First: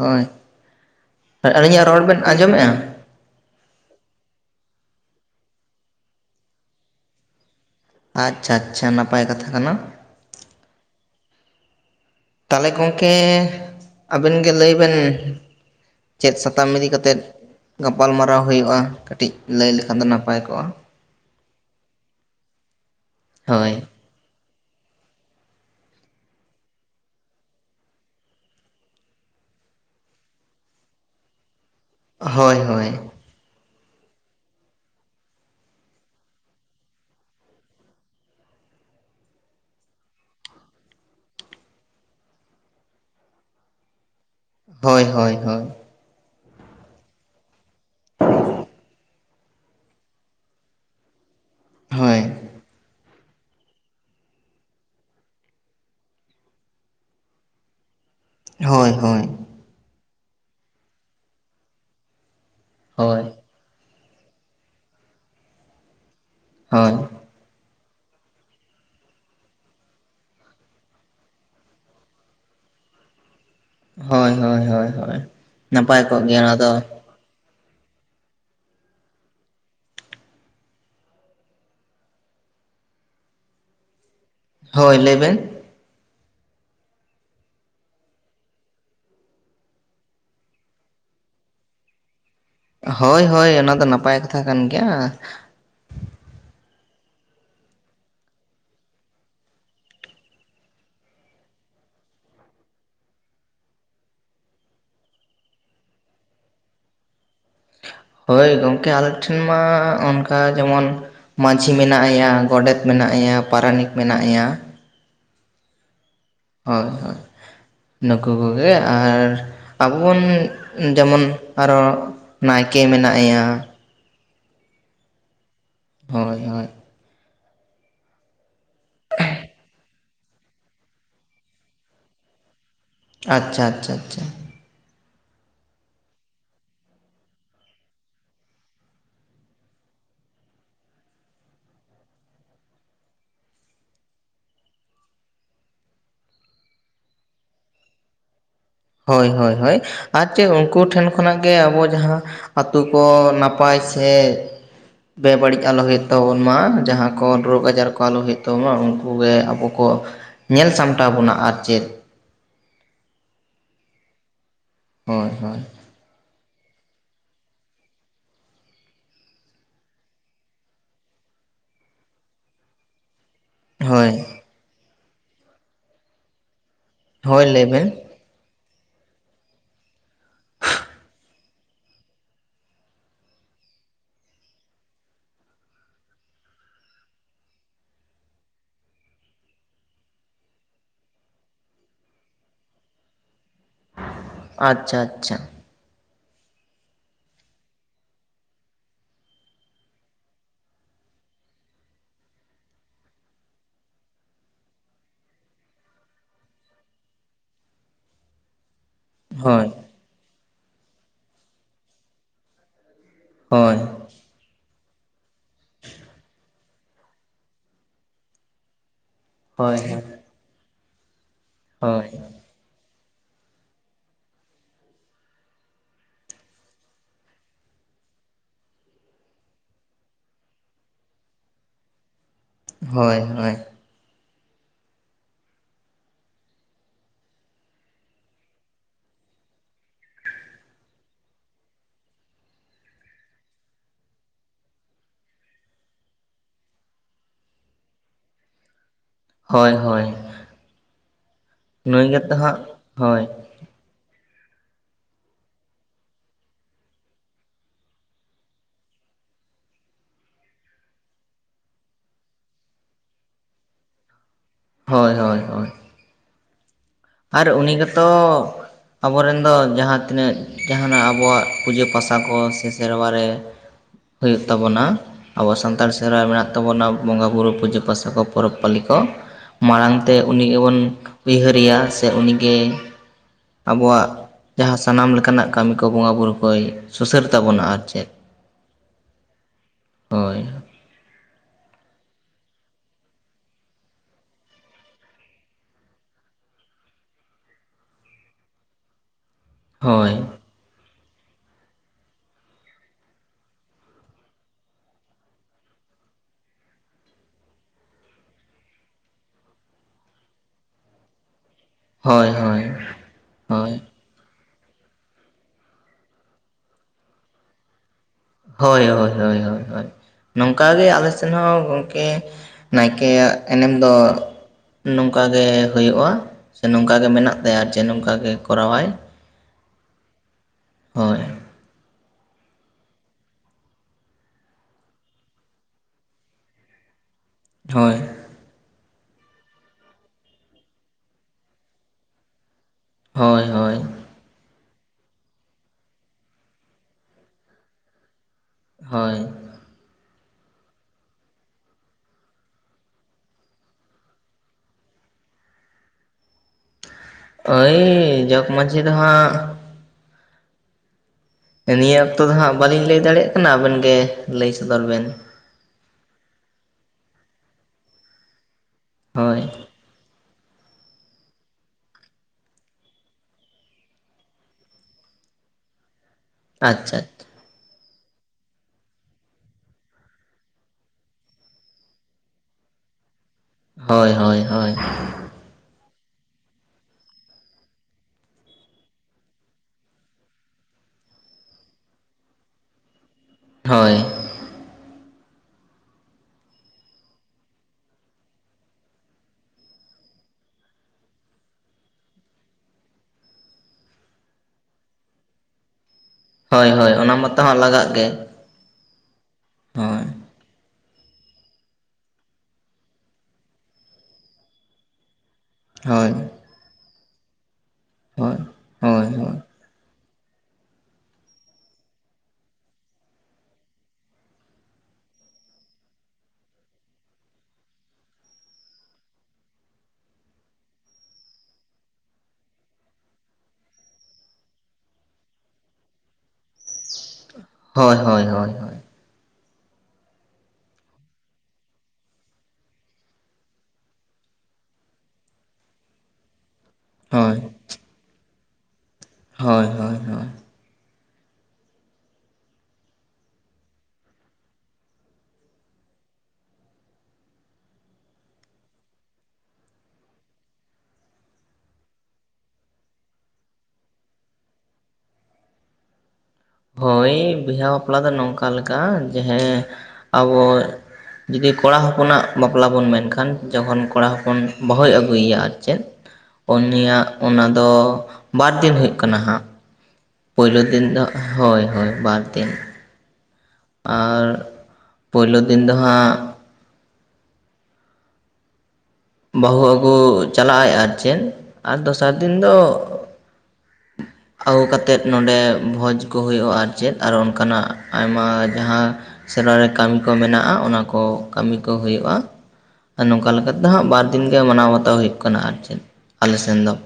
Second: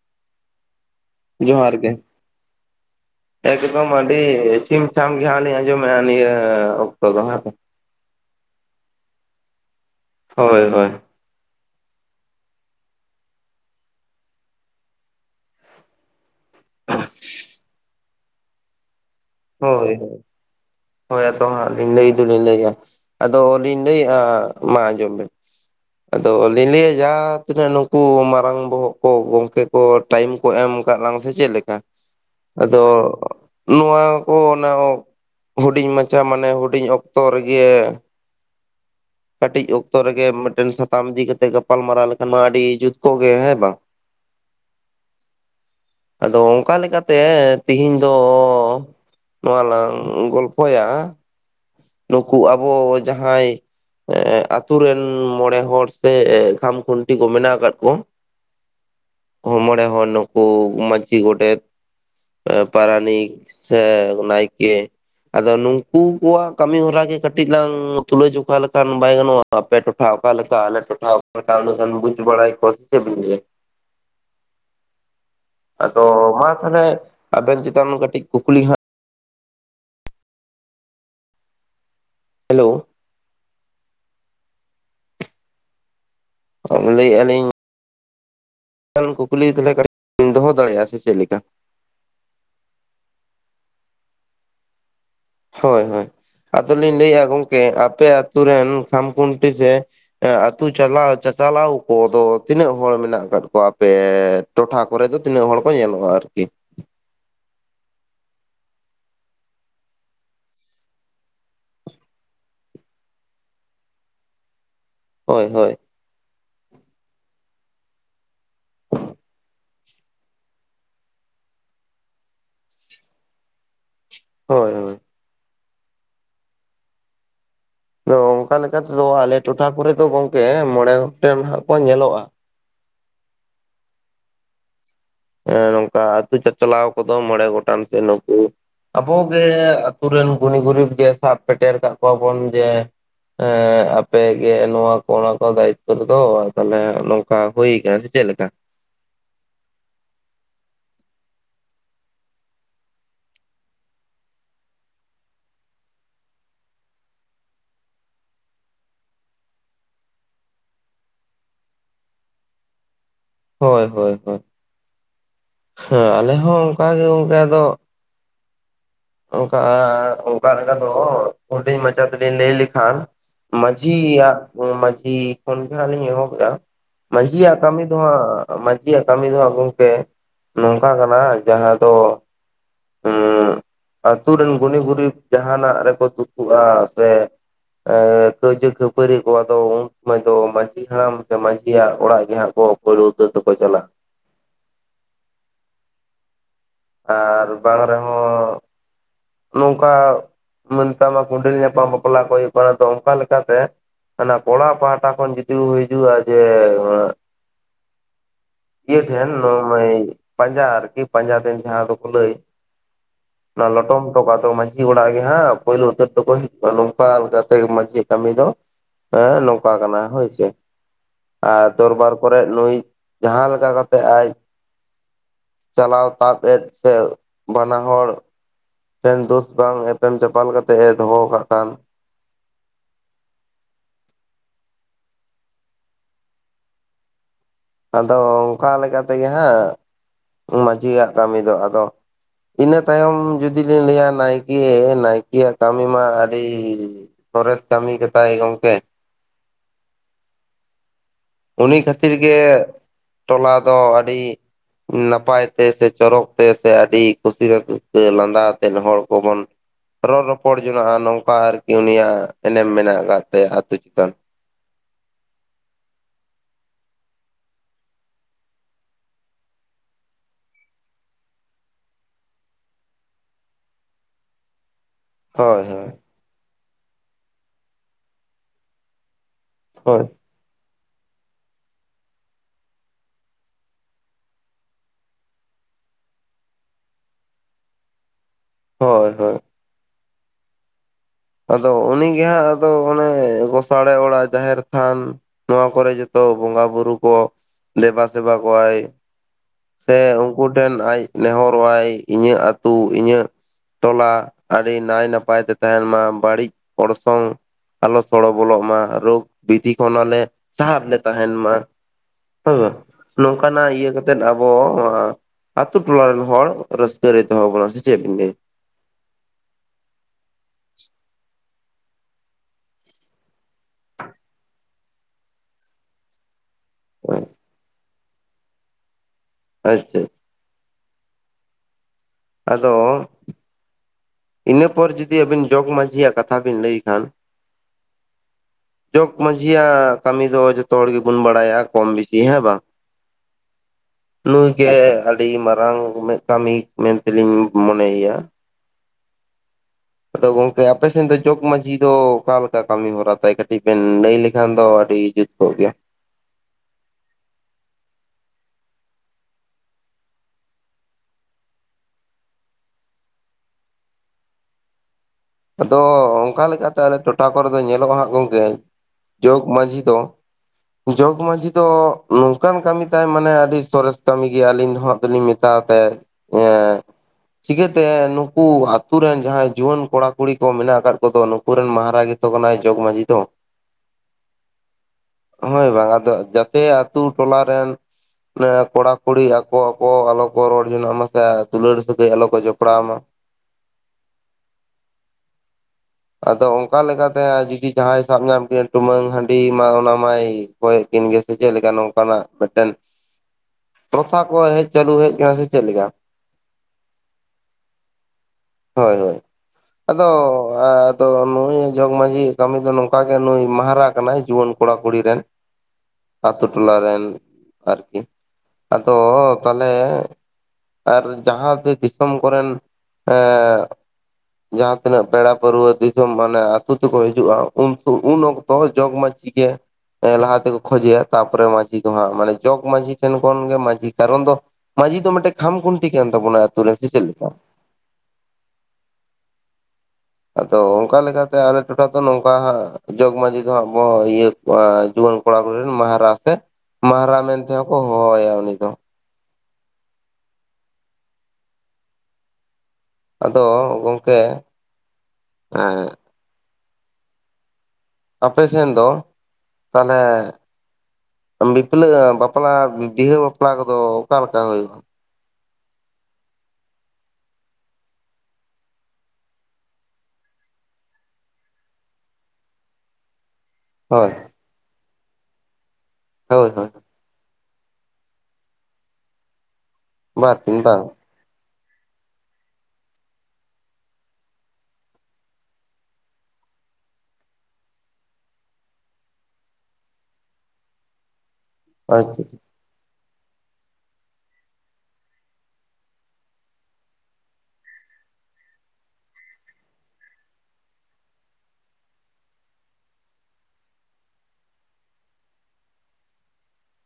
ᱦᱳᱭ ᱡᱚᱦᱟᱨ ᱟᱹᱞᱤᱧᱟᱜ ᱜᱮ ᱨᱚᱲ ᱵᱮᱱ ᱟᱸᱡᱚᱢᱮᱜᱼᱟ᱾ ᱮᱠᱫᱚᱢ ᱟᱹᱰᱤ ᱪᱷᱤᱢ ᱪᱷᱟᱢ ᱜᱮ ᱦᱟᱸᱜ ᱞᱤᱧ ᱟᱸᱡᱚᱢᱮᱜᱼᱟ ᱱᱤᱭᱟᱹ ᱚᱠᱛᱚ ᱫᱚ ᱦᱮᱸᱥᱮ᱾ ᱟᱪᱪᱷᱟ ᱟᱪᱪᱷᱟ ᱱᱟᱯᱟᱭ ᱠᱟᱛᱷᱟ ᱠᱟᱱᱟ᱾ ᱦᱳᱭ ᱦᱳᱭ᱾ ᱛᱟᱦᱚᱞᱮ ᱜᱚᱢᱠᱮ ᱟᱵᱮᱱ ᱜᱮ ᱞᱟᱹᱭ ᱵᱮᱱ ᱾ ᱪᱮᱫ ᱥᱟᱛᱟᱢ ᱤᱫᱤ ᱠᱟᱛᱮᱫ ᱜᱟᱯᱟᱞ ᱢᱟᱨᱟᱨᱟᱣ ᱦᱩᱭᱩᱜᱼᱟ, ᱠᱟᱹᱴᱤᱡ ᱞᱟᱹᱭ ᱦᱳᱭ ᱞᱮᱠᱷᱟᱱ ᱫᱚ ᱦᱳᱭ ᱱᱟᱯᱟᱭ ᱠᱚᱜᱼᱟ ᱦᱳᱭ ᱟᱫᱚ ᱦᱟᱸᱜ ᱞᱤᱧ ᱞᱟᱹᱭ ᱫᱚᱞᱤᱧ ᱞᱟᱹᱭᱟ ᱟᱫᱚ ᱦᱳᱭ ᱞᱤᱧ ᱞᱟᱹᱭᱟ, ᱢᱟ ᱟᱸᱡᱚᱢ ᱵᱤᱱ᱾ ᱟᱫᱚ ᱟᱞᱤᱧ ᱞᱟᱹᱭᱟ ᱡᱟᱸᱦᱟᱸ ᱛᱤᱱᱟᱹᱜ ᱱᱩᱠᱩ ᱢᱟᱨᱟᱝ ᱵᱚᱦᱚᱜ ᱠᱚ ᱜᱚᱝᱠᱮ ᱠᱚ ᱴᱟᱭᱤᱢ ᱠᱚ ᱮᱢ ᱟᱠᱟᱫ ᱞᱟᱝᱼᱟ ᱥᱮ ᱪᱮᱫ ᱞᱮᱠᱟ, ᱦᱳᱭ ᱟᱫᱚ ᱦᱳᱭ ᱱᱚᱣᱟ ᱠᱚ ᱚᱱᱟ ᱦᱩᱰᱤᱧ ᱢᱟᱪᱷᱟ ᱢᱟᱱᱮ ᱦᱩᱰᱤᱧ ᱚᱠᱛᱚ ᱨᱮᱜᱮ [inaudible] ᱠᱟᱹᱴᱤᱡ ᱚᱠᱛᱚ ᱨᱮᱜᱮ ᱢᱤᱫᱴᱮᱱ ᱥᱟᱛᱟᱢ ᱤᱫᱤ ᱠᱟᱛᱮᱜ ᱜᱟᱯᱟᱞ ᱢᱟᱨᱟᱨᱟᱣ ᱞᱮᱠᱷᱟᱱ ᱢᱟ ᱟᱹᱰᱤ ᱡᱩᱛ ᱠᱚᱜ ᱜᱮᱭᱟ ᱦᱮᱸ ᱵᱟᱝ᱾ ᱦᱳᱭ ᱦᱳᱭ ᱦᱳᱭ᱾ ᱟᱫᱚ ᱚᱱᱠᱟ ᱞᱮᱠᱟᱛᱮ ᱛᱮᱦᱮᱧ ᱫᱚ ᱚᱻ ᱱᱚᱣᱟ ᱞᱟᱝ ᱜᱚᱞᱯᱷᱚᱭᱟ ᱦᱳᱭ ᱱᱩᱠᱩ ᱟᱵᱚ ᱡᱟᱸᱦᱟᱸᱭ ᱮ ᱟᱛᱩᱨᱮᱱ ᱢᱚᱬᱮ ᱦᱚᱲ ᱥᱮ ᱠᱷᱟᱢ ᱠᱷᱩᱱᱴᱤ ᱠᱚ ᱢᱮᱱᱟᱜ ᱟᱠᱟᱫ ᱠᱚ ᱦᱳᱭ, ᱦᱳᱭ᱾ ᱦᱚ ᱢᱚᱬᱮ ᱦᱚᱲ ᱱᱩᱠᱩ ᱢᱟᱡᱷᱤ, ᱜᱚᱰᱮᱛ, ᱦᱳᱭ ᱯᱟᱨᱟᱱᱤᱠ, ᱥᱮ ᱱᱟᱭᱠᱮ ᱟᱫᱚ ᱱᱩᱝᱠᱩ ᱠᱚᱣᱟᱜ ᱠᱟᱹᱢᱤ ᱦᱚᱨᱟ ᱜᱮ ᱠᱟᱹ -ᱴᱤᱡ ᱞᱟᱝ ᱛᱩᱞᱟᱹ ᱡᱚᱠᱦᱟ ᱞᱮᱠᱷᱟᱱ ᱵᱟᱭ ᱜᱟᱱᱚᱜᱼᱟ ᱟᱯᱮ ᱴᱚᱴᱷᱟ ᱚᱠᱟ ᱞᱮᱠᱟ ᱟᱞᱮ ᱴᱚᱴᱷᱟ ᱚᱠᱟ ᱞᱮᱠᱟ ᱩᱱᱟᱹᱜ ᱜᱟᱱ ᱵᱩᱡᱽ ᱵᱟᱲᱟᱭ ᱠᱚ ᱡᱮ ᱪᱮᱫ ᱵᱤᱱ ᱞᱟᱹᱭᱟ? ᱦᱳᱭ, ᱦᱳᱭ, ᱦᱳᱭ, ᱦᱳᱭ, ᱱᱟᱯᱟᱭ ᱟᱫᱚ ᱠᱚᱜ ᱜᱮᱭᱟ ᱢᱟ ᱚᱱᱟ ᱫᱚ᱾ ᱛᱟᱦᱚᱞᱮ ᱟᱵᱮᱱ ᱪᱮᱛᱟᱱ ᱦᱚᱸ ᱠᱟᱹᱴᱤᱡ ᱠᱩᱠᱞᱤ ᱦᱟᱜ ᱦᱮᱞᱳ᱾ ᱦᱳᱭ ᱞᱟᱹᱭ ᱵᱮᱱ᱾ ᱚ ᱞᱟᱹᱭᱮᱜᱼᱟ ᱞᱤᱧ ᱟᱱᱠᱷᱟᱱ ᱠᱩᱠᱞᱤ ᱛᱟᱦᱚᱞᱮ ᱠᱟᱹᱴᱤᱡ ᱞᱤᱧ ᱫᱚᱦᱚ ᱫᱟᱲᱮᱭᱟᱜᱼᱟ ᱥᱮ ᱪᱮᱫ ᱞᱮᱠᱟ? ᱦᱳᱭ, ᱦᱳᱭ, ᱚᱱᱟ ᱫᱚ ᱱᱟᱯᱟᱭ ᱠᱟᱛᱷᱟ ᱠᱟᱱ ᱜᱮᱭᱟ᱾ ᱦᱳᱭ, ᱦᱳᱭ, ᱟᱫᱚᱞᱤᱧ ᱞᱟᱹᱭᱮᱜᱼᱟ ᱜᱚᱝᱠᱮ ᱟᱯᱮ ᱟᱛᱩ ᱨᱮᱱ ᱠᱷᱟᱢ ᱠᱷᱩᱱᱴᱤ ᱥᱮ ᱮᱸ ᱟᱹᱛᱩ ᱪᱟᱞᱟᱣ ᱪᱟᱪᱟᱞᱟᱣ ᱠᱚᱫᱚ ᱛᱤᱱᱟᱹᱜ ᱦᱚᱲ ᱢᱮᱱᱟᱜ ᱟᱠᱟᱫ ᱠᱚᱣᱟ? ᱟᱯᱮ ᱴᱚᱴᱷᱟ ᱠᱚᱨᱮ ᱫᱚ ᱛᱤᱱᱟᱹᱜ ᱦᱚᱲ ᱠᱚ ᱧᱮᱞᱚᱜᱼᱟ ᱟᱨᱠᱤ? ᱦᱳᱭ ᱜᱚᱝᱠᱮ ᱟᱞᱮ ᱴᱷᱮᱱ ᱢᱟ ᱚᱱᱠᱟ ᱡᱮᱢᱚᱱ ᱢᱟᱡᱷᱤ ᱢᱮᱱᱟᱜᱼᱮᱭᱟ, ᱜᱚᱰᱮᱛ ᱢᱮᱱᱟᱜᱼᱮᱭᱟ, ᱯᱟᱨᱟᱱᱤᱠ ᱢᱮᱱᱟᱜᱼᱮᱭᱟ, ᱦᱳᱭ, ᱦᱳᱭ᱾ ᱦᱳᱭ, ᱦᱳᱭ, ᱱᱩᱠᱩ ᱠᱚᱜᱮ ᱟᱨ ᱟᱵᱚ ᱵᱚᱱ ᱡᱮᱢᱚᱱ ᱟᱨᱚ ᱱᱟᱭᱠᱮ ᱢᱮᱱᱟᱜᱼᱮᱭᱟ᱾ ᱦᱳᱭ, ᱦᱳᱭ᱾ ᱦᱳᱭ, ᱦᱳᱭ ᱾ ᱟᱫᱚ ᱚᱱᱠᱟ ᱞᱮᱠᱟ ᱛᱮᱫᱚ ᱟᱞᱮ ᱴᱚᱴᱷᱟ ᱠᱚᱨᱮ ᱫᱚ ᱜᱚᱝᱠᱮ ᱢᱚᱬᱮᱸ ᱜᱚᱴᱮᱱ ᱦᱟᱸᱜ ᱠᱚ ᱧᱮᱞᱚᱜᱼᱟ ᱾ ᱟᱪᱪᱷᱟ, ᱟᱪᱪᱷᱟ, ᱟᱪᱪᱷᱟ ᱾ ᱮᱸ ᱱᱚᱝᱠᱟ ᱟᱹᱛᱩ ᱪᱟᱪᱟᱞᱟᱣ ᱠᱚᱫᱚ ᱢᱚᱬᱮᱸ ᱜᱚᱴᱟᱝᱱ ᱛᱮ ᱱᱩᱠᱩ ᱟᱵᱳ ᱜᱮ ᱟᱹᱛᱩ ᱨᱮᱱ ᱜᱩᱱᱤ ᱜᱩᱨᱤᱵᱽ ᱜᱮ ᱥᱟᱵ ᱯᱮᱴᱮᱨ ᱠᱟᱜ ᱠᱚᱣᱟᱵᱚᱱ ᱡᱮ ᱮᱸ ᱟᱯᱮ ᱜᱮ ᱱᱚᱣᱟ ᱠᱚ, ᱚᱱᱟ ᱠᱚ ᱫᱟᱭᱤᱛᱛᱚ ᱨᱮᱫᱚ‌ ᱛᱟᱞᱦᱮ ᱱᱚᱝᱠᱟ ᱦᱩᱭ ᱠᱟᱱᱟ ᱥᱮ ᱪᱮᱜ ᱞᱮᱠᱟ? ᱦᱳᱭ, ᱦᱳᱭ, ᱦᱳᱭ, ᱟᱨ ᱪᱮᱜ ᱩᱱᱠᱩ ᱴᱷᱮᱱ ᱠᱷᱚᱱᱟᱜ ᱜᱮ ᱟᱵᱳ ᱡᱟᱦᱟᱸ ᱟᱹᱛᱩ ᱠᱚ ᱱᱟᱯᱟᱭ ᱥᱮ ᱵᱮᱵᱟᱹᱲᱤᱡ ᱟᱞᱚ ᱦᱳᱭᱳᱜ ᱛᱟᱵᱚᱱ ᱢᱟ, ᱡᱟᱦᱟᱸ ᱠᱚ ᱨᱳᱜᱽ ᱟᱡᱟᱨ ᱠᱚ ᱟᱞᱚ ᱦᱳᱭᱳᱜ ᱛᱟᱵᱚᱱ ᱢᱟ, ᱩᱱᱠᱩ ᱜᱮ ᱟᱵᱳ ᱠᱚ ᱧᱮᱞ ᱥᱟᱢᱴᱟᱣ ᱵᱚᱱᱟ ᱟᱨ ᱪᱮᱫ ᱾ ᱦᱳᱭ, ᱦᱳᱭ, ᱦᱳᱭ ᱾ ᱦᱳᱭ, ᱦᱳᱭ ᱾ ᱦᱮᱸ, ᱟᱞᱮ ᱦᱚᱸ ᱚᱱᱠᱟ ᱜᱮ ᱜᱚᱝᱠᱮ ᱟᱫᱚ ᱚᱱᱠᱟ, ᱚᱱᱠᱟ ᱞᱮᱠᱟ ᱫᱚ, ᱦᱩᱰᱤᱧ ᱢᱟᱪᱟ ᱛᱮᱞᱤᱧ ᱞᱮᱭ ᱞᱮᱠᱷᱟᱱ ᱦᱳᱭ ᱢᱟᱹᱡᱷᱤᱭᱟᱜ, ᱢᱟᱹᱡᱷᱤ ᱠᱷᱚᱱ ᱜᱮ ᱦᱟᱸᱜ ᱞᱤᱧ ᱮᱦᱚᱵᱮᱜᱼᱟ ᱦᱳᱭ ᱢᱟᱹᱡᱷᱤᱭᱟᱜ ᱞᱟᱹᱭ ᱠᱟᱹᱢᱤ ᱵᱮᱱ ᱫᱚ ᱦᱟᱸᱜ ᱢᱟᱹᱡᱷᱤᱭᱟᱜ ᱠᱟᱹᱢᱤ ᱫᱚ ᱦᱟᱸᱜ ᱜᱚᱝᱠᱮ, ᱱᱚᱝᱠᱟ ᱠᱟᱱᱟ ᱡᱟᱦᱟᱸ ᱫᱚ [inaudible] ᱟᱹᱛᱩ ᱨᱮᱱ ᱜᱩᱱᱤ ᱜᱩᱨᱤᱵᱽ ᱡᱟᱦᱟᱸᱱᱟᱜ ᱨᱮᱠᱚ ᱫᱩᱠᱩᱜᱼᱟ ᱥᱮ ᱮᱸ ᱠᱟᱹᱣᱡᱟᱹ, ᱠᱷᱟᱹᱯᱟᱹᱨᱤ ᱠᱚ ᱟᱫᱚ ᱩᱱ ᱥᱚᱢᱚᱭ ᱫᱚ ᱢᱟᱹᱡᱷ ᱤ ᱦᱟᱲᱟᱢ ᱛᱮ ᱢᱟᱹᱡᱷᱤᱭᱟᱜ ᱚᱲᱟᱜ ᱜᱮ ᱦᱟᱸᱜ ᱠᱚ ᱯᱳᱭᱞᱳ ᱩᱛᱟᱹᱨ ᱛᱮᱠᱚ ᱪᱟᱞᱟᱜᱼᱟ ᱾ ᱟᱪᱪᱷᱟ, ᱟᱪᱪᱷᱟ ᱾ ᱟᱨ ᱵᱟᱝ ᱨᱮᱦᱚᱸ, ᱱᱚᱝᱠᱟ ᱢᱟᱹᱱᱠᱟ ᱢᱟ ᱠᱳᱸᱰᱮᱞ ᱧᱟᱯᱟᱢ ᱵᱟᱯᱞᱟ ᱠᱚ ᱦᱳᱭᱳᱜ ᱠᱟᱱᱟ ᱛᱚ ᱚᱱᱠᱟ ᱞᱮᱠᱟᱛᱮ ᱚᱱᱟ ᱠᱚᱲᱟ ᱯᱟᱦᱴᱟ ᱠᱷᱚᱱ ᱡᱩᱫᱤ ᱠᱚ ᱦᱤᱡᱩᱜᱼᱟ ᱡᱮ [inaudible] [unintelligible] ᱦᱳᱭ ᱢᱟᱹᱭ ᱯᱟᱸᱡᱟ ᱟᱨᱠᱤ ᱯᱟᱸᱡᱟ ᱛᱮᱱ ᱡᱟᱦᱟᱸ ᱫᱚᱠᱚ ᱞᱟᱹᱭ ᱚᱱᱟ ᱦᱳᱭ ᱞᱚᱴᱚᱢ [unintelligible] ᱟᱫᱚ ᱢᱟᱹᱡᱷᱤ ᱚᱲᱟᱜ ᱜᱮ ᱦᱟᱸᱜ ᱯᱳᱭᱞᱳ ᱩᱛᱟᱹᱨ ᱫᱚ ᱠᱚ ᱦᱤᱡᱩᱜᱼᱟ᱾ ᱱᱚᱝᱠᱟ ᱞᱮᱠᱟ ᱛᱮ ᱜᱮ ᱢᱟᱹᱡᱷᱤᱭᱟᱜ ᱠᱟᱹᱢᱤ ᱫᱚ ᱮᱸ ᱱᱚᱝᱠᱟ ᱦᱳᱭ ᱠᱟᱱᱟ ᱦᱳᱭ ᱥᱮ, ᱟᱨ ᱦᱳᱭ ᱫᱚᱨᱵᱟᱨ ᱠᱚᱨᱮᱫ ᱱᱩᱭ ᱡᱟᱦᱟᱸ ᱞᱮᱠᱟ ᱠᱟᱛᱮᱜ ᱟᱡ ᱪᱟᱞᱟᱣ ᱛᱟᱵ ᱮᱫ ᱥᱮ, ᱵᱟᱱᱟ ᱦᱚᱲ ᱮᱱ ᱫᱳᱥ ᱵᱟᱝ ᱮᱯᱮᱢ ᱪᱟᱯᱟᱞ ᱠᱟᱛᱮ ᱮ ᱫᱚᱦᱚ ᱠᱟᱜ ᱠᱷᱟᱱ ᱦᱳᱭ ᱦᱳᱭ᱾ ᱟᱫᱚ ᱚᱱᱠᱟ ᱞᱮᱠᱟ ᱛᱮᱜᱮ ᱦᱟᱸᱜ ᱢᱟᱹᱡᱷᱤᱭᱟᱜ ᱠᱟᱹᱢᱤ ᱫᱚ ᱟᱫᱚ ᱤᱱᱟᱹ ᱛᱟᱭᱚᱢ ᱡᱩᱫᱤ ᱞᱤᱧ ᱞᱮᱭᱟ ᱱᱟᱭᱠᱮ, ᱱᱟᱭᱠᱮᱭᱟᱜ ᱠᱟᱢᱤ ᱢᱟ ᱟᱹᱰᱤ ᱥᱚᱨᱮᱥ ᱠᱟᱹᱢᱤ ᱜᱮᱛᱟᱭ ᱜᱚᱝᱠᱮ᱾ ᱦᱳᱭ ᱦᱳᱭ᱾ ᱩᱱᱤ ᱱᱩᱭ ᱠᱷᱟᱹᱛᱤᱨ ᱜᱮᱛᱚ ᱜᱮ, ᱦᱟᱸᱜ ᱦᱳᱭ ᱴᱚᱞᱟ ᱫᱚ ᱟᱹᱰᱤ ᱱᱟᱯᱟᱭ ᱛᱮ, ᱥᱮ ᱪᱚᱨᱚᱠ ᱛᱮ, ᱥᱮ ᱟᱹᱰᱤ ᱠᱩᱥᱤ ᱨᱟᱹᱥᱠᱟᱹ ᱞᱟᱸᱫᱟ ᱟᱛᱮᱫ ᱦᱚᱲ ᱠᱚᱵᱚᱱ ᱨᱚᱲ ᱨᱚᱯᱚᱲ ᱡᱚᱱᱟᱜᱼᱟ ᱱᱚᱝᱠᱟ ᱟᱨᱠᱤ ᱩᱱᱤᱭᱟᱜ ᱮᱱᱮᱢ ᱢᱮᱱᱟᱜ ᱟᱠᱟᱜ ᱛᱟᱭᱟ ᱟᱛᱳ ᱪᱮᱛᱟᱱ᱾ ᱦᱳᱭ ᱦᱳᱭ ᱦᱳᱭ᱾ ᱟᱨ ᱩᱱᱤ ᱜᱮᱛᱚ ᱟᱵᱚᱨᱮᱱ ᱫᱚ ᱡᱟᱦᱟᱸ ᱛᱤᱱᱟᱹᱜ ᱡᱟᱦᱟᱸᱱᱟᱜ ᱟᱵᱚᱣᱟᱜ ᱯᱩᱡᱟᱹ ᱯᱟᱥᱟ ᱠᱚ ᱥᱮ ᱥᱮᱨᱣᱟ ᱨᱮ ᱦᱳᱭᱳᱜ ᱛᱟᱵᱚᱱᱟ ᱟᱵᱚ ᱦᱳᱭ ᱥᱟᱱᱛᱟᱲ ᱦᱳᱭ ᱥᱮᱨᱣᱟ ᱨᱮ ᱢᱮᱱᱟᱜ ᱛᱟᱵᱚᱱᱟ ᱵᱚᱸᱜᱟ ᱵᱩᱨᱩ ᱯᱩᱡᱟᱹ ᱯᱟᱥᱟ ᱠᱚ ᱯᱚᱨᱚᱵᱽ ᱯᱟᱹᱞᱤ ᱠᱚ ᱢᱟᱲᱟᱝ ᱦᱳᱭ ᱛᱮ ᱩᱱᱤ ᱜᱮᱵᱚᱱ ᱩᱭᱦᱟᱹᱨᱮᱭᱟ, ᱥᱮ ᱩᱱᱤ ᱜᱮ ᱟᱵᱚᱣᱟᱜ ᱡᱟᱦᱟᱸ ᱥᱟᱱᱟᱢ ᱞᱮᱠᱟᱱᱟᱜ ᱠᱟᱹᱢᱤ ᱠᱚ ᱵᱚᱸᱜᱟ ᱵᱩᱨᱩ ᱠᱚᱭ ᱥᱩᱥᱟᱹᱨ ᱛᱟᱵᱚᱱᱟ ᱟᱨ ᱪᱮᱫ᱾ ᱦᱳᱭ ᱦᱳᱭ᱾ ᱦᱳᱭ᱾ ᱟᱫᱚ ᱩᱱᱤᱜᱮ ᱦᱟᱸᱜ ᱟᱫᱚ ᱚᱱᱮ ᱜᱥᱟᱲᱮ ᱚᱲᱟᱜ ᱡᱟᱦᱮᱨ ᱛᱷᱟᱱ ᱱᱚᱣᱟ ᱠᱚᱨᱮ ᱡᱚᱛᱚ ᱵᱚᱸᱜᱟ ᱵᱩᱨᱩ ᱠᱚ ᱫᱮᱵᱟ ᱥᱮᱵᱟ ᱠᱚᱣᱟᱭ᱾ ᱥᱮ ᱦᱳᱭ ᱩᱱᱠᱩ ᱴᱷᱮᱱ ᱟᱡ ᱱᱮᱦᱚᱨᱚᱜ ᱟᱭ ᱤᱧᱟᱹᱜ ᱟᱹᱛᱩ ᱤᱧᱟᱹᱜ ᱴᱚᱞᱟ ᱟᱹᱰᱤ ᱱᱟᱭ ᱱᱟᱯᱟᱭ ᱛᱮ ᱛᱟᱦᱮᱱ ᱢᱟ ᱵᱟᱹᱲᱤᱡ ᱚᱲᱥᱚᱝ ᱟᱞᱚ ᱥᱚᱲᱚ ᱵᱚᱞᱚᱜ ᱢᱟ, ᱨᱳᱜᱽ ᱵᱤᱫᱷᱤ ᱠᱷᱚᱱᱞᱮ ᱥᱟᱦᱟᱵ ᱞᱮ ᱛᱟᱦᱮᱱ ᱢᱟ᱾ ᱦᱳᱭ ᱦᱚ ᱦᱳᱭ ᱱᱚᱝᱠᱟᱱᱟᱜ ᱦᱳᱭ ᱤᱭᱟᱹ ᱠᱟᱛᱮᱜ ᱛᱮᱫ ᱟᱵᱚ ᱱᱚᱣᱟ ᱟᱛᱩ ᱴᱚᱞᱟᱨᱮᱱ ᱦᱚᱲ ᱨᱟᱹᱥᱠᱟᱹ ᱨᱮ ᱫᱚᱦᱚ ᱵᱚᱱᱟ ᱥᱮ ᱪᱮᱫ ᱵᱤᱱ ᱞᱟᱹᱭᱟ? ᱦᱳᱭ ᱦᱳᱭ ᱦᱳᱭ ᱦᱳᱭ᱾ ᱱᱚᱝᱠᱟ ᱜᱮ ᱟᱞᱮ ᱥᱮᱱ ᱦᱚᱸ ᱜᱚᱝᱠᱮ ᱱᱟᱭᱠᱮᱭᱟᱜ ᱮᱱᱮᱢ ᱫᱚ᱾ ᱱᱚᱝᱠᱟ ᱜᱮ ᱦᱩᱭᱩᱜ-ᱟ, ᱥᱮ ᱱᱚᱝᱠᱟ ᱜᱮ ᱢᱮᱱᱟᱜ ᱛᱟᱭᱟ ᱟᱨ ᱡᱮ ᱱᱚᱝᱠᱟᱜ ᱜᱮ ᱠᱚᱨᱟᱣᱟᱭ᱾ ᱟᱪᱪᱷᱟ᱾ ᱦᱳᱭ᱾ ᱟᱫᱚ ᱤᱱᱟᱹ ᱯᱚᱨ ᱡᱩᱫᱤ ᱟᱵᱤᱱ ᱡᱚᱜᱽ ᱢᱟᱺᱡᱷᱤᱭᱟᱜ ᱠᱟᱛᱷᱟ ᱵᱤᱱ ᱞᱟᱹᱭ ᱠᱷᱟᱱ ᱦᱳᱭ᱾ ᱡᱚᱜ ᱢᱟᱸᱡᱷᱤᱭᱟᱜ ᱠᱟᱹᱢᱤ ᱫᱚ ᱡᱚᱛᱚ ᱦᱚᱲ ᱜᱮᱵᱚᱱ ᱵᱟᱲᱟᱭᱟ ᱠᱚᱢ ᱵᱮᱥᱤ ᱦᱮᱸ ᱵᱟᱝ᱾ ᱦᱳᱭ ᱦᱳᱭ᱾ ᱱᱩᱭ ᱜᱮ ᱟᱹᱰᱤ ᱢᱟᱨᱟᱝ ᱠᱟᱹᱢᱤ ᱢᱮᱱᱛᱮᱞᱤᱧ ᱢᱚᱱᱮᱭᱮᱭᱟ᱾ ᱦᱳᱭ᱾ ᱟᱫᱚ ᱜᱚᱢᱠᱮ ᱟᱯᱮᱥᱮᱱ ᱫᱚ ᱡᱚᱜᱽ ᱢᱟᱺᱡᱷᱤ ᱫᱚ ᱚᱠᱟᱮᱠᱟ ᱠᱟᱢᱤ ᱦᱚᱨᱟ ᱛᱟᱭ ᱠᱟᱴᱤᱡ ᱵᱮᱱ ᱞᱟᱹᱭ ᱞᱮᱠᱷᱟᱱ ᱫᱚ ᱟᱹᱰᱤ ᱡᱩᱛ ᱠᱟᱜ ᱜᱮᱭᱟ ᱾ ᱳᱭ ᱡᱚᱜᱽ ᱢᱟᱺᱡᱷᱤ ᱫᱚ ᱦᱟᱸᱜ ᱱᱤᱭᱟᱹ ᱚᱠᱛᱚ ᱫᱚ ᱦᱟᱸᱜ ᱵᱟᱞᱤᱧ ᱞᱟᱹᱭ ᱫᱟᱲᱮᱭᱟᱜ ᱠᱟᱱᱟ ᱟᱵᱮᱱ ᱜᱮ ᱞᱟᱹᱭ ᱥᱚᱫᱚᱨ ᱵᱮᱱ᱾ ᱟᱫᱚ ᱚᱱᱠᱟ ᱞᱮᱠᱟᱛᱮ ᱟᱞᱮ ᱴᱚᱴᱷᱟ ᱠᱚᱨᱮ ᱫᱚ ᱧᱮᱞᱚᱜ-ᱟ ᱱᱟᱸᱜ ᱜᱚᱢᱠᱮ ᱡᱚᱜᱽ ᱦᱳᱭ ᱢᱟᱺᱡᱷᱤ ᱫᱚ [inaudible] ᱡᱚᱜᱽ ᱢᱟᱺᱡᱷᱤ ᱫᱚ ᱱᱚᱝᱠᱟᱱ ᱠᱟᱢᱤ ᱛᱟᱭ ᱢᱟᱱᱮ ᱟᱹᱰᱤ ᱥᱚᱨᱮᱥ ᱠᱟᱢᱤ ᱜᱮ ᱟᱞᱤᱧ ᱫᱚ ᱦᱟᱸᱜ ᱫᱚᱞᱤᱧ ᱢᱮᱛᱟᱣᱟᱛᱟᱭᱟ᱾ ᱮᱸᱜ ᱟᱪᱪᱷᱟ ᱟᱪᱪᱷᱟ ᱪᱤᱠᱟᱹᱛᱮ ᱱᱩᱠᱩ ᱟᱛᱩ ᱨᱮᱱ ᱡᱟᱦᱟᱸᱭ ᱡᱩᱣᱟᱹᱱ ᱠᱚᱲᱟ ᱠᱩᱲᱤ ᱠᱚ ᱢᱮᱱᱟᱜ ᱟᱠᱟᱫ ᱠᱚᱫᱚ ᱱᱩᱠᱩ ᱨᱮᱱ ᱢᱟᱦᱟᱨᱟ ᱜᱮᱛᱚ ᱠᱟᱱᱟᱭ ᱡᱚᱜᱽ ᱢᱺᱡᱷᱤ ᱫᱚ᱾ ᱦᱳᱭ, ᱦᱳᱭ, ᱦᱳᱭ᱾ ᱦᱳᱭ ᱵᱟᱝ ᱟᱫᱚ ᱡᱟᱛᱮ ᱟᱛᱩ ᱴᱚᱞᱟ ᱨᱮᱱ ᱚᱱᱮ ᱠᱚᱲᱟ ᱠᱩᱲᱤ ᱟᱠᱚ ᱟᱠᱚ ᱟᱞᱚ ᱠᱚ ᱨᱚᱲ ᱡᱚᱱᱚᱜ ᱢᱟ ᱥᱮ ᱫᱩᱞᱟᱹᱲ ᱥᱟᱹᱜᱟᱹᱭ ᱟᱞᱚ ᱠᱚ ᱡᱚᱯᱲᱟᱣ ᱢᱟ᱾ ᱦᱳᱭ᱾ ᱟᱫᱚ ᱚᱱᱠᱟ ᱞᱮᱠᱟᱛᱮ ᱡᱩᱫᱤ ᱡᱟᱦᱟᱸᱭ ᱥᱟᱵ ᱧᱟᱢ ᱠᱮᱜ ᱴᱩᱢᱟᱹᱝ ᱦᱟᱺᱰᱤ ᱢᱟ ᱚᱱᱟᱢᱟᱭ ᱠᱚᱭᱮᱠ ᱠᱤᱱ ᱜᱮ ᱥᱮ ᱪᱮᱫ ᱞᱮᱠᱟ ᱱᱚᱝᱠᱟᱱᱟᱜ ᱢᱮᱜᱴᱮᱱ [inaudible] ᱴᱨᱚᱯᱷᱟ ᱠᱚ ᱦᱮᱡ ᱪᱟᱹᱞᱩ ᱦᱮᱡ ᱟᱠᱟᱱᱟ ᱥᱮ ᱪᱮᱫ ᱞᱮᱠᱟ? ᱦᱳᱭ ᱦᱳᱭ ᱚᱱᱟ ᱢᱟᱛᱚ ᱦᱟᱸᱜ ᱞᱟᱜᱟᱜ ᱜᱮ᱾ ᱦᱳᱭ ᱦᱳᱭ ᱦᱳᱭ ᱟᱫᱚ ᱟᱨ ᱛᱚ ᱱᱩᱭ ᱡᱚᱜᱽ ᱢᱟᱺᱡᱷᱤᱭᱤᱡ ᱠᱟᱢᱤ ᱫᱚ ᱱᱚᱝᱠᱟ ᱜᱮ ᱱᱩᱭ ᱢᱟᱦᱟᱨᱟ ᱠᱟᱱᱟᱭ ᱡᱩᱣᱟᱹᱱ ᱠᱚᱲᱟ ᱠᱩᱲᱤ ᱨᱮᱱ ᱾ ᱦᱳᱭ᱾ ᱛᱚᱯᱟᱱᱟᱨᱮᱱ ᱟᱨᱠᱤ ᱦᱳᱭ ᱟᱫᱚ ᱦᱳᱭ ᱦᱳᱭ ᱛᱟᱦᱚ ᱞᱮ ᱟᱨ ᱡᱟᱦᱟᱸ ᱜᱮ ᱫᱤᱥᱚᱢ ᱠᱚᱨᱮᱱ ᱮᱸᱜ ᱡᱟᱦᱟᱸ ᱛᱤᱱᱟᱹᱜ ᱯᱮᱲᱟ ᱯᱟᱹᱨᱣᱟᱹ ᱫᱤᱥᱚᱢ ᱢᱟᱱᱮ ᱟᱛᱳ ᱛᱮᱠᱚ ᱦᱤᱡᱩᱜ-ᱟ, ᱩᱱᱠᱩ ᱩᱱ ᱚᱠᱛᱚ ᱡᱚᱜᱽ ᱢᱟᱺᱡᱷᱤ ᱜᱮ᱾ ᱮ ᱞᱟᱦᱟ ᱛᱮᱠᱚ ᱠᱷᱚᱡᱮᱭᱟ ᱛᱟᱨᱯᱚᱨᱮ ᱢᱟᱺᱡᱷᱤ ᱫᱚ ᱦᱟᱸᱜ ᱢᱟᱱᱮ ᱡᱚᱜᱽ ᱢᱟᱺᱡᱷᱤ ᱴᱷᱮᱱ ᱠᱷᱚᱱᱜᱮ ᱢᱟᱺᱡᱷᱤ ᱠᱟᱨᱚᱱ ᱫᱚ ᱢᱟᱺᱡᱷᱤ ᱫᱚ ᱢᱮᱫᱴᱮᱡ ᱠᱷᱟᱢ ᱠᱷᱩᱱᱴᱤ ᱠᱟᱱ ᱛᱟᱵᱚᱱᱟᱭ ᱟᱛᱳ ᱨᱮᱱ ᱥᱮ ᱪᱮᱫ ᱞᱮᱠᱟ? ᱦᱳᱭ ᱦᱳᱭ ᱦᱳᱭ᱾ ᱟᱫᱚ ᱚᱱᱠᱟ ᱞᱮᱠᱟᱛᱮ ᱟᱞᱮ ᱴᱚᱴᱷᱟ ᱫᱚ ᱱᱚᱝᱠᱟ ᱦᱟᱸᱜ ᱡᱚᱜᱽ ᱢᱟᱺᱡᱷᱤ ᱫᱚ ᱦᱟᱸᱜ ᱟᱵᱚ ᱤᱭᱟᱹ ᱠᱚᱣᱟ ᱡᱩᱣᱟᱹᱱ ᱠᱚᱲᱟ ᱠᱩᱲᱤ ᱨᱮᱱ ᱢᱟᱦᱟᱨᱟ ᱦᱮᱸᱥᱮ ᱢᱟᱦᱟᱨᱟ ᱢᱮᱱ ᱦᱳᱭ ᱛᱮᱦᱚᱸ ᱠᱚ ᱦᱚᱦᱚᱣᱟᱭᱟ ᱩᱱᱤ ᱫᱚ ᱾ ᱦᱳᱭ ᱦᱳᱭ ᱦᱳᱭ᱾ ᱟᱫᱚ ᱜᱚᱢᱠᱮ ᱮᱸᱜ ᱟᱯᱮᱥᱮᱱ ᱫᱚ ᱛᱟᱦᱟᱞᱮ ᱵᱤᱯᱞᱟᱹᱜ ᱵᱟᱯᱞᱟ ᱵᱤᱦᱟᱹ ᱵᱟᱯᱞᱟ ᱠᱚᱫᱚ ᱚᱠᱟ ᱞᱮᱠᱟ ᱦᱩᱭᱩᱜᱼᱟ? ᱦᱳᱭ ᱵᱤᱦᱟ ᱵᱟᱯᱞᱟ ᱫᱚ ᱱᱚᱝᱠᱟ ᱞᱮᱠᱟ ᱡᱮ ᱦᱮᱸ ᱟᱵᱚ ᱡᱩᱫᱤ ᱠᱚᱲᱟ ᱦᱚᱯᱚᱱᱟᱜ ᱵᱟᱯᱞᱟ ᱵᱚᱱ ᱢᱮᱱᱠᱷᱟᱱ ᱡᱚᱠᱷᱚᱱ ᱠᱚᱲᱟ ᱦᱳᱭ ᱦᱚᱯᱚᱱ ᱵᱟᱹᱦᱩᱭ ᱟᱹᱜᱩᱭᱮᱭᱟ ᱟᱨ ᱪᱮᱫ ᱦᱳᱭ ᱦᱳᱭ ᱩᱱᱤᱭᱟᱜ ᱚᱱᱟ ᱫᱚ ᱵᱟᱨ ᱫᱤᱱ ᱦᱩᱭᱩᱜ ᱠᱟᱱᱟ ᱦᱟᱸᱜ ᱾ ᱵᱟᱨ ᱯᱳᱭᱞᱳ ᱵᱟᱝ ᱫᱤᱱ ᱫᱚ, ᱦᱳᱭ ᱦᱳᱭ ᱵᱟᱨ ᱫᱤᱱ ᱾ ᱟᱨ ᱯᱳᱭᱞᱳ ᱫᱤᱱ ᱫᱚ ᱦᱟᱸᱜ ᱵᱟᱦᱩ ᱟᱜᱩ ᱪᱟᱞᱟᱜ-ᱟᱭ ᱟᱨ ᱪᱮᱫ, ᱟᱨ ᱫᱚᱥᱟᱨ ᱟᱪᱪᱷᱟ ᱫᱤᱱ ᱫᱚ ᱟᱜᱩ ᱠᱟᱛᱮᱫ ᱱᱚᱸᱰᱮ ᱵᱷᱚᱡᱽ ᱠᱚ ᱦᱩᱭᱩᱜᱼᱟ ᱟᱨ ᱪᱮᱫ ᱟᱨ ᱚᱱᱠᱟᱱᱟᱜ ᱟᱭᱢᱟ ᱡᱟᱦᱟᱸ ᱥᱮᱨᱣᱟ ᱨᱮ ᱠᱟᱢᱤ ᱠᱚ ᱢᱮᱱᱟᱜᱼᱟ ᱚᱱᱟ ᱠᱚ ᱠᱟᱢᱤ ᱠᱚ ᱦᱩᱭᱩᱜᱼᱟ ᱾ ᱱᱚᱝᱠᱟ ᱞᱮᱠᱟᱛᱮ ᱦᱟᱸᱜ ᱵᱟᱨ ᱫᱤᱱ ᱜᱮ ᱢᱟᱱᱟᱣ ᱵᱟᱛᱟᱣ ᱦᱩᱭᱩᱜ ᱠᱟᱱᱟ ᱟᱨ ᱪᱮᱫ ᱟᱞᱮ ᱥᱮᱱ ᱫᱚ ᱾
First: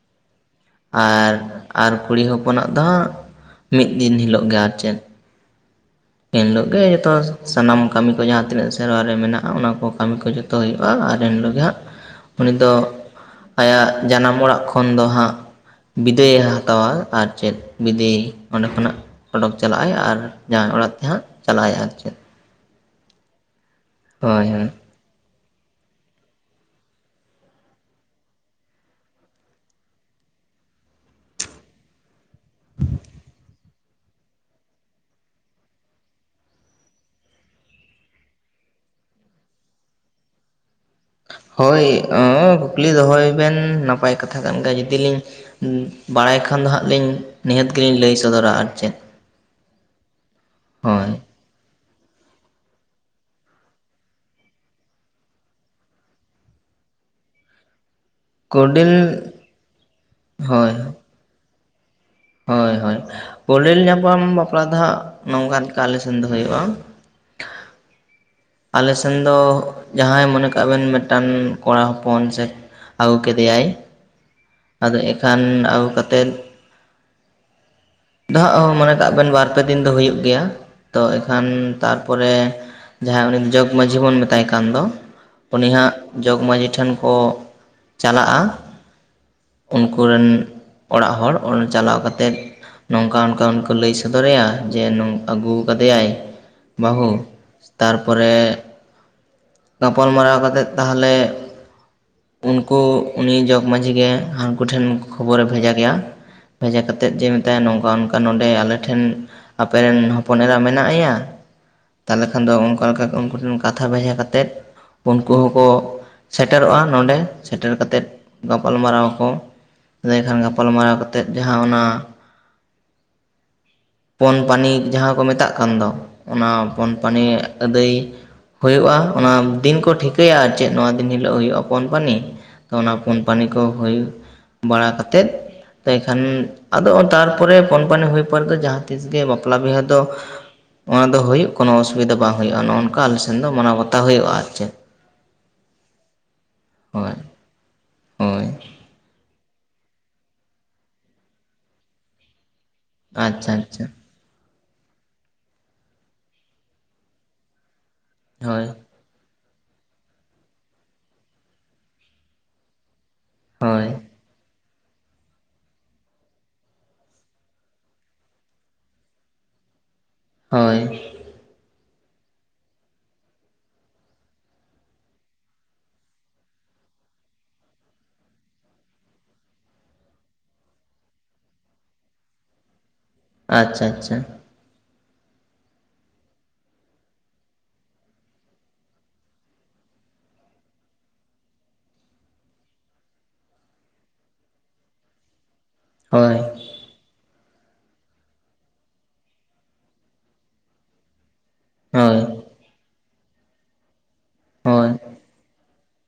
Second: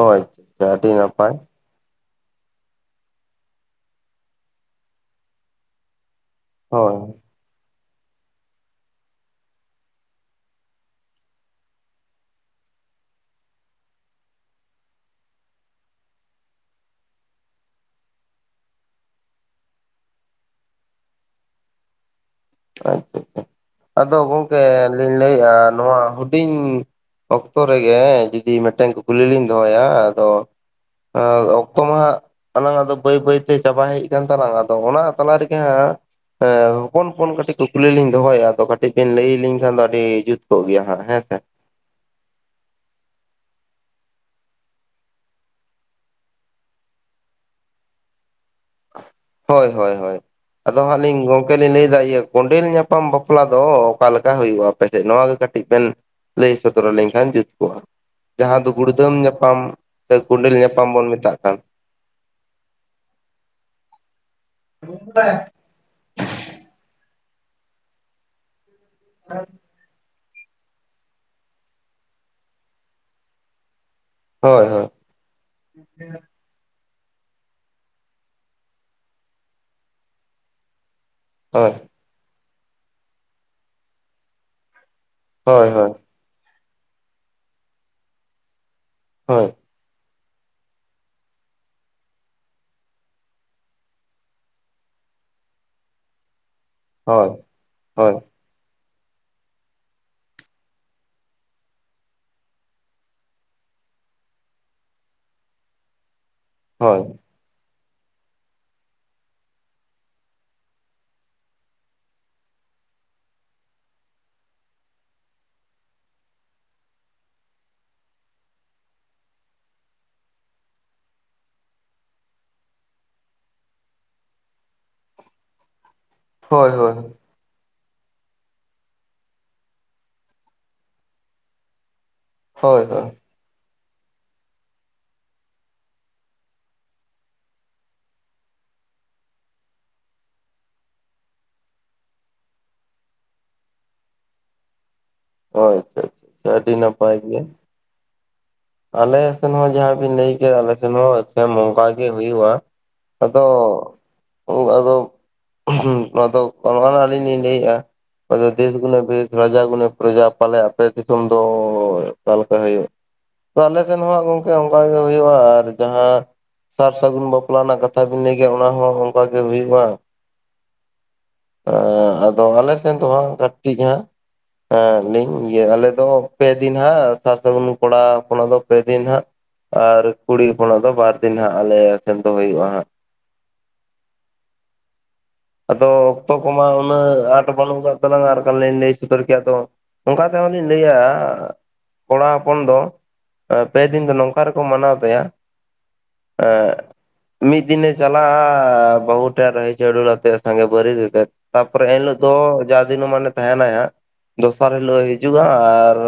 ᱦᱳᱭ ᱜᱚᱢᱠᱮ ᱟᱹᱰᱤ ᱱᱟᱯᱟᱭ ᱾ ᱟᱨ ᱟᱨ ᱠᱩᱲᱤ ᱦᱚᱯᱚᱱᱟᱜ ᱫᱚ ᱦᱟᱸᱜ ᱢᱤᱫ ᱫᱤᱱ ᱦᱤᱞᱳᱜ ᱜᱮ ᱟᱨ ᱪᱮᱫ ᱾ ᱮᱱ ᱦᱤᱞᱳᱜ ᱜᱮ ᱦᱳᱭ ᱡᱚᱛᱚ ᱥᱟᱱᱟᱢᱼᱼ ᱠᱟᱹᱢᱤ ᱠᱚ ᱡᱟᱦᱟᱸ ᱛᱤᱱᱟᱹᱜ ᱥᱮᱨᱣᱟ ᱨᱮ ᱢᱮᱱᱟᱜ-ᱟ ᱚᱱᱟ ᱠᱚ ᱠᱟᱹᱢᱤ ᱠᱚ ᱡᱚᱛᱚ ᱦᱩᱭᱩᱜ-ᱟ ᱟᱨ ᱮᱱ ᱦᱤᱞᱳᱜ ᱜᱮ ᱦᱟᱸᱜ ᱩᱱᱤ ᱫᱚ ᱟᱭᱟᱜ ᱡᱟᱱᱟᱢ ᱚᱲᱟᱜ ᱠᱷᱚᱱ ᱫᱚ ᱦᱟᱸᱜ ᱵᱤᱫᱟᱹᱭᱮ ᱦᱟᱛᱟᱣᱟ ᱟᱨ ᱪᱮᱫ ᱵᱤᱫᱟᱹᱭ ᱚᱸᱰᱮ ᱠᱷᱚᱱᱟᱜ ᱚᱰᱚᱠ ᱪᱟᱞᱟᱜ-ᱟᱭ ᱟᱨ ᱡᱟᱶᱟᱭ ᱚᱲᱟᱜ ᱛᱮ ᱦᱟᱸᱜ ᱪᱟᱞᱟᱜ ᱟᱭ ᱟᱨ ᱪᱮᱫ ᱾ ᱟᱪᱪᱷᱟ ᱟᱪᱪᱷᱟ ᱾ ᱟᱫᱚ ᱦᱳᱭ ᱜᱚᱝᱠᱮ ᱞᱤᱧ ᱞᱟᱹᱭᱮᱜ-ᱟ ᱱᱚᱣᱟ ᱦᱩᱰᱤᱧᱼᱼ ᱚᱠᱛᱚ ᱨᱮᱜᱮ ᱡᱩᱫᱤ ᱢᱤᱫᱴᱮᱱ ᱠᱩᱠᱞᱤ ᱞᱤᱧ ᱫᱚᱦᱚᱭᱟ ᱟᱫᱚᱼᱼ ᱚᱠᱛᱚ ᱢᱟᱼᱼ ᱟᱞᱟᱝ ᱫᱚ ᱵᱟᱹᱭ ᱵᱟᱹᱭᱛᱮ ᱪᱟᱵᱟ ᱦᱮᱡ ᱠᱟᱱ ᱛᱟᱞᱟᱝ-ᱟ᱾ ᱟᱫᱚ ᱚᱱᱟ ᱛᱟᱞᱟ ᱨᱮᱜᱮ ᱦᱟᱸᱜᱼᱼ ᱮᱸ ᱦᱚᱯᱚᱱ ᱦᱚᱯᱚᱱ ᱠᱟᱹᱼᱼ ᱼᱼᱴᱤᱡ ᱠᱩᱠᱞᱤ ᱞᱤᱧ ᱫᱚᱦᱚᱭᱮᱫᱭᱟ ᱾ ᱟᱫᱚ ᱠᱟᱹᱴᱤᱡ ᱵᱮᱱ ᱞᱟᱹᱭᱟᱹᱞᱤᱧ ᱠᱷᱟᱡ ᱫᱚ ᱟᱹᱰᱤ ᱡᱩᱛ ᱠᱚᱜ ᱜᱮᱭᱟ ᱦᱟᱸᱜ ᱦᱮᱸ ᱥᱮ᱾ ᱦᱳᱭ ᱟᱹ ᱠᱩᱠᱞᱤ ᱫᱚᱦᱚᱭ ᱵᱮᱱ ᱱᱟᱯᱟᱭ ᱠᱟᱛᱷᱟ ᱠᱟᱱ ᱜᱮᱭᱟ ᱾ ᱡᱩᱫᱤᱞᱤᱧᱼᱼ ᱵᱟᱲᱟᱭ ᱠᱷᱟᱱ ᱫᱚ ᱦᱟᱸᱜ ᱞᱤᱧ ᱱᱤᱦᱟᱹᱛ ᱜᱮᱞᱤᱧ ᱞᱟᱹᱭ ᱥᱚᱫᱚᱨᱟ ᱟᱨᱼᱼ ᱦᱳᱭ ᱦᱳᱭ ᱦᱳᱭ ᱟᱫᱚ ᱦᱟᱸᱜ ᱦᱳᱭ ᱞᱤᱧ ᱜᱚᱝᱼᱼ ᱼᱼᱠᱮᱞᱤᱧ ᱞᱟᱹᱭᱫᱟ ᱤᱭᱟᱹ, ᱠᱚᱸᱰᱮᱞ ᱧᱟᱯᱟᱢ ᱵᱟᱯᱞᱟ ᱫᱚ ᱚᱠᱟ ᱞᱮᱠᱟ ᱦᱩᱭᱩᱜᱼᱟ ᱟᱯᱮᱥᱮᱫ? ᱱᱚᱣᱟ ᱜᱮ ᱠᱟᱹᱴᱤᱡ ᱵᱮᱱ ᱾ ᱞᱟᱹᱭ ᱥᱚᱫᱚᱨ ᱟᱞᱤᱧ ᱠᱷᱟᱱ ᱡᱩᱛ ᱠᱚᱜ-ᱟ ᱾ ᱡᱟᱦᱟᱸ ᱫᱚ ᱠᱚᱰᱮᱞ ᱜᱩᱲᱫᱟᱹᱢ ᱧᱟᱯᱟᱢ ᱥᱮ ᱠᱚᱸᱰᱮᱞ ᱦᱳᱭ ᱧᱟᱯᱟᱢ ᱵᱚᱱ ᱢᱮᱛᱟᱜ ᱠᱟᱱ ᱦᱳᱭ ᱦᱳᱭ ᱠᱚᱸᱰᱮᱞ ᱧᱟᱯᱟᱢ ᱵᱟᱯᱞᱟ ᱫᱚ ᱦᱟᱸᱜ ᱱᱚᱝᱠᱟ ᱞᱮᱠᱟ ᱟᱞᱮ ᱥᱮᱱ ᱫᱚ ᱦᱩᱭᱩᱜ-ᱟ᱾ ᱟᱞᱮ ᱥᱮᱱ ᱫᱚ ᱡᱟᱦᱟᱸᱭ ᱢᱚᱱᱮ ᱠᱟᱜ ᱵᱮᱱ ᱢᱤᱫᱴᱟᱝ ᱠᱚᱲᱟ ᱦᱚᱯᱚᱱ ᱥᱮ ᱟᱹᱜᱩ ᱠᱮᱫᱮᱭᱟᱭᱼᱼ ᱦᱳᱭ ᱦᱳᱭ ᱟᱫᱚ ᱮᱱᱠᱷᱟᱱ ᱟᱹᱜᱩ ᱠᱟᱛᱮᱫᱼᱼ ᱫᱚ ᱦᱟᱸᱜ ᱢᱚᱱᱮ ᱠᱟᱜ ᱵᱮᱱ ᱵᱟᱨ ᱯᱮ ᱫᱤᱱ ᱫᱚ ᱦᱩᱭᱩᱜ ᱜᱮᱭᱟ ᱛᱚ ᱮᱱᱠᱷᱟᱱ ᱛᱟᱨᱯᱚᱨᱮᱼᱼ ᱡᱟᱦᱟᱸᱭ ᱩᱱᱤ ᱡᱚᱜᱽ ᱢᱟᱺᱡᱷᱤ ᱵᱚᱱ ᱠᱟᱱ ᱫᱚ, ᱩᱱᱤ ᱦᱳᱭ ᱦᱟᱸᱜ ᱦᱳᱭ ᱡᱚᱜᱽ ᱢᱟᱺᱡᱷᱤ ᱴᱷᱮᱱ ᱠᱚ ᱪᱟᱞᱟᱜ-ᱟ, ᱦᱳᱭ ᱩᱱᱠᱚ ᱨᱮᱱ ᱚᱲᱟᱜ ᱦᱚᱲ ᱪᱟᱞᱟᱣ ᱠᱟᱛᱮᱫᱼᱼ ᱱᱚᱝᱠᱟ ᱚᱱᱠᱟ ᱩᱱᱠᱩ ᱞᱟᱹᱭ ᱥᱚᱫᱚᱨ ᱟᱭᱟ ᱡᱮ ᱱᱚᱝᱠᱟ ᱟᱹᱜᱩ ᱠᱟᱫᱮᱭᱟᱭᱼᱼ ᱵᱟᱹᱦᱩ ᱦᱳᱭ ᱦᱳᱭ ᱛᱟᱨᱯᱚᱨᱮ ᱜᱟᱯᱟᱞᱢᱟᱨᱟᱣ ᱠᱟᱛᱮᱜ ᱛᱟᱦᱚᱞᱮᱼᱼ ᱩᱱᱠᱩ ᱩᱱᱤ ᱡᱚᱜᱽ ᱢᱟᱺᱡᱷᱤ ᱜᱮ ᱦᱟᱱᱠᱩ ᱴᱷᱮᱱ ᱠᱷᱚᱵᱚᱨᱮ ᱵᱷᱮᱡᱟ ᱠᱮᱭᱟ᱾ ᱵᱷᱮᱡᱟ ᱦᱳᱭ ᱠᱟᱛᱮᱫ ᱡᱮ ᱢᱮᱛᱟᱭᱟ ᱱᱚᱝᱠᱟ ᱚᱱᱠᱟ ᱱᱚᱸᱰᱮ ᱟᱞᱮ ᱴᱷᱮᱱ ᱟᱯᱮᱨᱮᱱ ᱦᱚᱯᱚᱱ ᱮᱨᱟ ᱢᱮᱱᱟᱭᱟ ᱾ ᱛᱟᱦᱚᱞᱮ ᱠᱷᱟᱱ ᱫᱚ ᱚᱱᱠᱟ ᱞᱮᱠᱟ ᱩᱱᱠᱩ ᱴᱷᱮᱱ ᱠᱟᱛᱷᱟ ᱵᱷᱮᱡᱟ ᱠᱟᱛᱮᱫ ᱩᱱᱠᱩ ᱦᱚᱸᱠᱚ ᱥᱮᱴᱮᱨᱚᱜ-ᱟ ᱱᱚᱸᱰᱮ ᱥᱮᱴᱮᱨ ᱠᱟ ᱠᱟᱛᱮᱫ ᱜᱟᱯᱟᱞᱢᱟᱨᱟᱣ ᱟᱠᱚ᱾ ᱤᱱᱟᱹ ᱠᱷᱟᱱ ᱜᱟᱯᱟᱞᱢᱟᱨᱟᱣ ᱠᱟᱛᱮᱫ ᱡᱟᱦᱟᱸ ᱚᱱᱟ ᱯᱚᱱᱯᱟᱱᱤ ᱡᱟᱦᱟᱸ ᱠᱚ ᱢᱮᱛᱟᱜ ᱠᱟᱱ ᱫᱚ ᱚᱱᱟ ᱦᱳᱭ ᱦᱳᱭ ᱦᱳᱭ ᱯᱚᱱᱯᱟᱱᱤᱼᱼ ᱟᱹᱫᱟᱹᱭ ᱦᱩᱭᱩᱜ-ᱟ ᱾ ᱚᱱᱟ ᱫᱤᱱ ᱠᱚ ᱴᱷᱤᱠᱟᱹᱭᱟ ᱟᱨ ᱪᱮᱫ ᱱᱚᱣᱟ ᱫᱤᱱ ᱦᱤᱞᱳᱜ ᱦᱩᱭᱩᱜ-ᱟ ᱯᱚᱱᱯᱟᱱᱤ ᱛᱚ ᱦᱳᱭ ᱚᱱᱟ ᱦᱳᱭ ᱯᱩᱱᱯᱟᱱᱤ ᱠᱚ ᱦᱩᱭᱩᱜᱼᱼ ᱵᱟᱲᱟ ᱠᱟᱛᱮᱫ, ᱮᱱᱠᱷᱟᱱ ᱟᱫᱚ ᱛᱟᱨᱯᱚᱨᱮ ᱯᱩᱱᱯᱟᱱᱤ ᱦᱩᱭ ᱯᱚᱨᱮ ᱫᱚ ᱡᱟᱦᱟᱸᱼᱼ ᱛᱤᱥ ᱜᱮ ᱵᱟᱯᱞᱟ ᱵᱤᱦᱟᱹ ᱫᱚᱼᱼ ᱚᱱᱟ ᱫᱚ ᱦᱩᱭᱩᱜ ᱠᱳᱱᱳ ᱚᱥᱩᱵᱤᱫᱟ ᱵᱟᱝ ᱦᱩᱭᱩᱜ-ᱟ, ᱱᱚᱜ-ᱚ ᱱᱚᱝᱠᱟ ᱟᱞᱮᱥᱮᱱ ᱫᱚ ᱢᱟᱱᱟᱣ ᱵᱟᱛᱟᱣ ᱦᱩᱭᱩᱜ-ᱟ ᱟᱨ ᱪᱮᱫ ᱾ ᱦᱳᱭ ᱟᱫᱚ ᱟᱹᱰᱤ ᱦᱳᱭ ᱱᱟᱯᱟᱭ ᱜᱮ᱾ ᱦᱳᱭ ᱟᱞᱮ ᱥᱮᱱ ᱦᱚᱸ ᱡᱟᱦᱟᱸ ᱵᱮᱱ ᱞᱟᱹᱭ ᱠᱮᱜ-ᱟ ᱟᱞᱮ ᱥᱮᱱ ᱦᱚᱸ [unintelligible] ᱚᱝᱠᱟ ᱜᱮ ᱦᱩᱭᱩᱜ-ᱟ᱾ ᱟᱫᱚ ᱟᱪᱪᱷᱟ ᱟᱪᱪᱷᱟ ᱟᱫᱚ [unintelligible] ᱫᱚ ᱟᱹᱞᱤᱧ ᱞᱤᱧ ᱞᱟᱹᱭᱮᱜ-ᱟ, ᱟᱫᱚ ᱦᱳᱭ ᱫᱮᱥ ᱜᱩᱱᱟᱹ ᱵᱮᱥ ᱨᱟᱡᱟ ᱜᱩᱱᱟᱹ ᱯᱨᱚᱡᱟ ᱯᱟᱞᱮ ᱟᱯᱮ ᱫᱤᱥᱚᱢ ᱫᱚ ᱚᱠᱟ ᱞᱮᱠᱟ ᱦᱩᱭᱩᱜ? ᱟᱞᱮ ᱦᱳᱭ ᱥᱮᱱ ᱦᱚᱸ ᱜᱚᱝᱠᱮ ᱚᱝᱠᱟ ᱜᱮ ᱦᱩᱭᱩᱜᱼᱟ ᱟᱨ ᱡᱟᱦᱟᱸ ᱥᱟᱨ ᱥᱟᱹᱜᱩᱱ ᱵᱟᱯᱞᱟ ᱨᱮᱱᱟᱜ ᱠᱟᱛᱷᱟ ᱵᱤᱱ ᱞᱟᱹᱭ ᱠᱮᱜ-ᱟ ᱚᱱᱟ ᱦᱚᱸ ᱚᱝᱠᱟᱜ ᱜᱮ ᱦᱩᱭᱩᱜᱼᱟ ᱾ ᱦᱳᱭ᱾ ᱟᱹ ᱟᱫᱚ ᱟᱞᱮ ᱥᱮᱱ ᱫᱚ ᱦᱟᱸᱜ ᱠᱷᱟᱹᱴᱤ ᱦᱟᱸᱜ ᱮᱸ ᱞᱟᱹᱭᱤᱧ ᱤᱭᱟᱹ ᱟᱞᱮ ᱫᱚ ᱯᱮᱫᱤᱱ ᱦᱟᱸᱜ ᱥᱟᱨ ᱥᱟᱹᱜᱩᱱ ᱠᱚᱲᱟ ᱦᱚᱯᱚᱱᱟᱜ ᱫᱚ ᱯᱮ ᱫᱤᱱ ᱦᱟᱸᱜ ᱟᱨ ᱠᱩᱲᱤ ᱦᱚᱯᱚᱱᱟᱜ ᱫᱚ ᱵᱟᱨ ᱫᱤᱱ ᱦᱟᱸᱜ ᱟᱞᱮ ᱥᱮᱱ ᱫᱚ ᱦᱩᱭᱩᱜᱼᱟ ᱦᱟᱸᱜ ᱾ ᱟᱪᱪᱷᱟ ᱟᱪᱪᱷᱟ ᱾ ᱟᱫᱚ ᱚᱠᱛᱚ ᱠᱚᱢᱟ ᱩᱱᱟᱹᱜ ᱟᱴ ᱵᱟᱹᱱᱩᱜ ᱠᱟᱜ ᱛᱟᱞᱟᱝᱟ ᱟᱨ ᱠᱷᱟᱱ ᱞᱤᱧ ᱞᱟᱹᱭ ᱥᱚᱫᱚᱨ ᱠᱮᱭᱟ ᱟᱫᱚ ᱚᱝᱠᱟ ᱛᱮᱦᱚᱸ ᱞᱤᱧ ᱞᱟᱹᱭᱟ ᱠᱚᱲᱟ ᱦᱚᱯᱚᱱ ᱫᱚ ᱟ ᱯᱮ ᱫᱤᱱ ᱫᱚ ᱱᱚᱝᱠᱟ ᱨᱮᱠᱚ ᱢᱟᱱᱟᱣ ᱛᱟᱦᱮᱸ-ᱟ ᱦᱳᱭ᱾ ᱢᱤᱫ ᱫᱤᱱᱮ ᱪᱟᱞᱟᱜᱼᱟ ᱵᱟᱹᱦᱩ ᱴᱷᱮᱜ ᱨᱟᱦᱤ ᱪᱟᱹᱣᱵᱟᱹᱞ ᱞᱟᱛᱮ ᱥᱟᱸᱜᱮ ᱵᱟᱹᱨᱭᱟᱹᱛ ᱟᱛᱮᱜ ᱾ ᱛᱟᱯᱚᱨᱮ ᱮᱱᱦᱤᱞᱳᱜ ᱦᱳᱭ ᱫᱚ ᱡᱟ ᱫᱤᱱᱳ ᱢᱟᱱᱮ ᱛᱟᱦᱮᱸᱱᱟᱭ ᱦᱟᱸᱜ, ᱫᱚᱥᱟᱨ ᱦᱳᱭ ᱦᱤᱞᱳᱜ ᱮ ᱦᱤᱡᱩᱜᱼᱟ ᱟᱨ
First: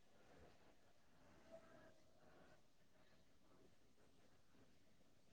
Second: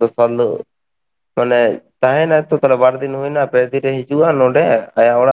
ᱫᱚᱥᱟᱨ ᱦᱤᱞᱳᱜ ᱢᱟᱱᱮ ᱛᱟᱦᱮᱱᱟᱭ ᱛᱚ ᱛᱟᱦᱞᱮ ᱵᱟᱨ ᱫᱤᱱ ᱦᱩᱭᱱᱟ, ᱯᱮ ᱫᱤᱱ ᱨᱮ ᱦᱤᱡᱩᱜᱼᱟ, ᱱᱚᱸᱰᱮ ᱟᱭᱟᱜ ᱚᱲᱟᱜ᱾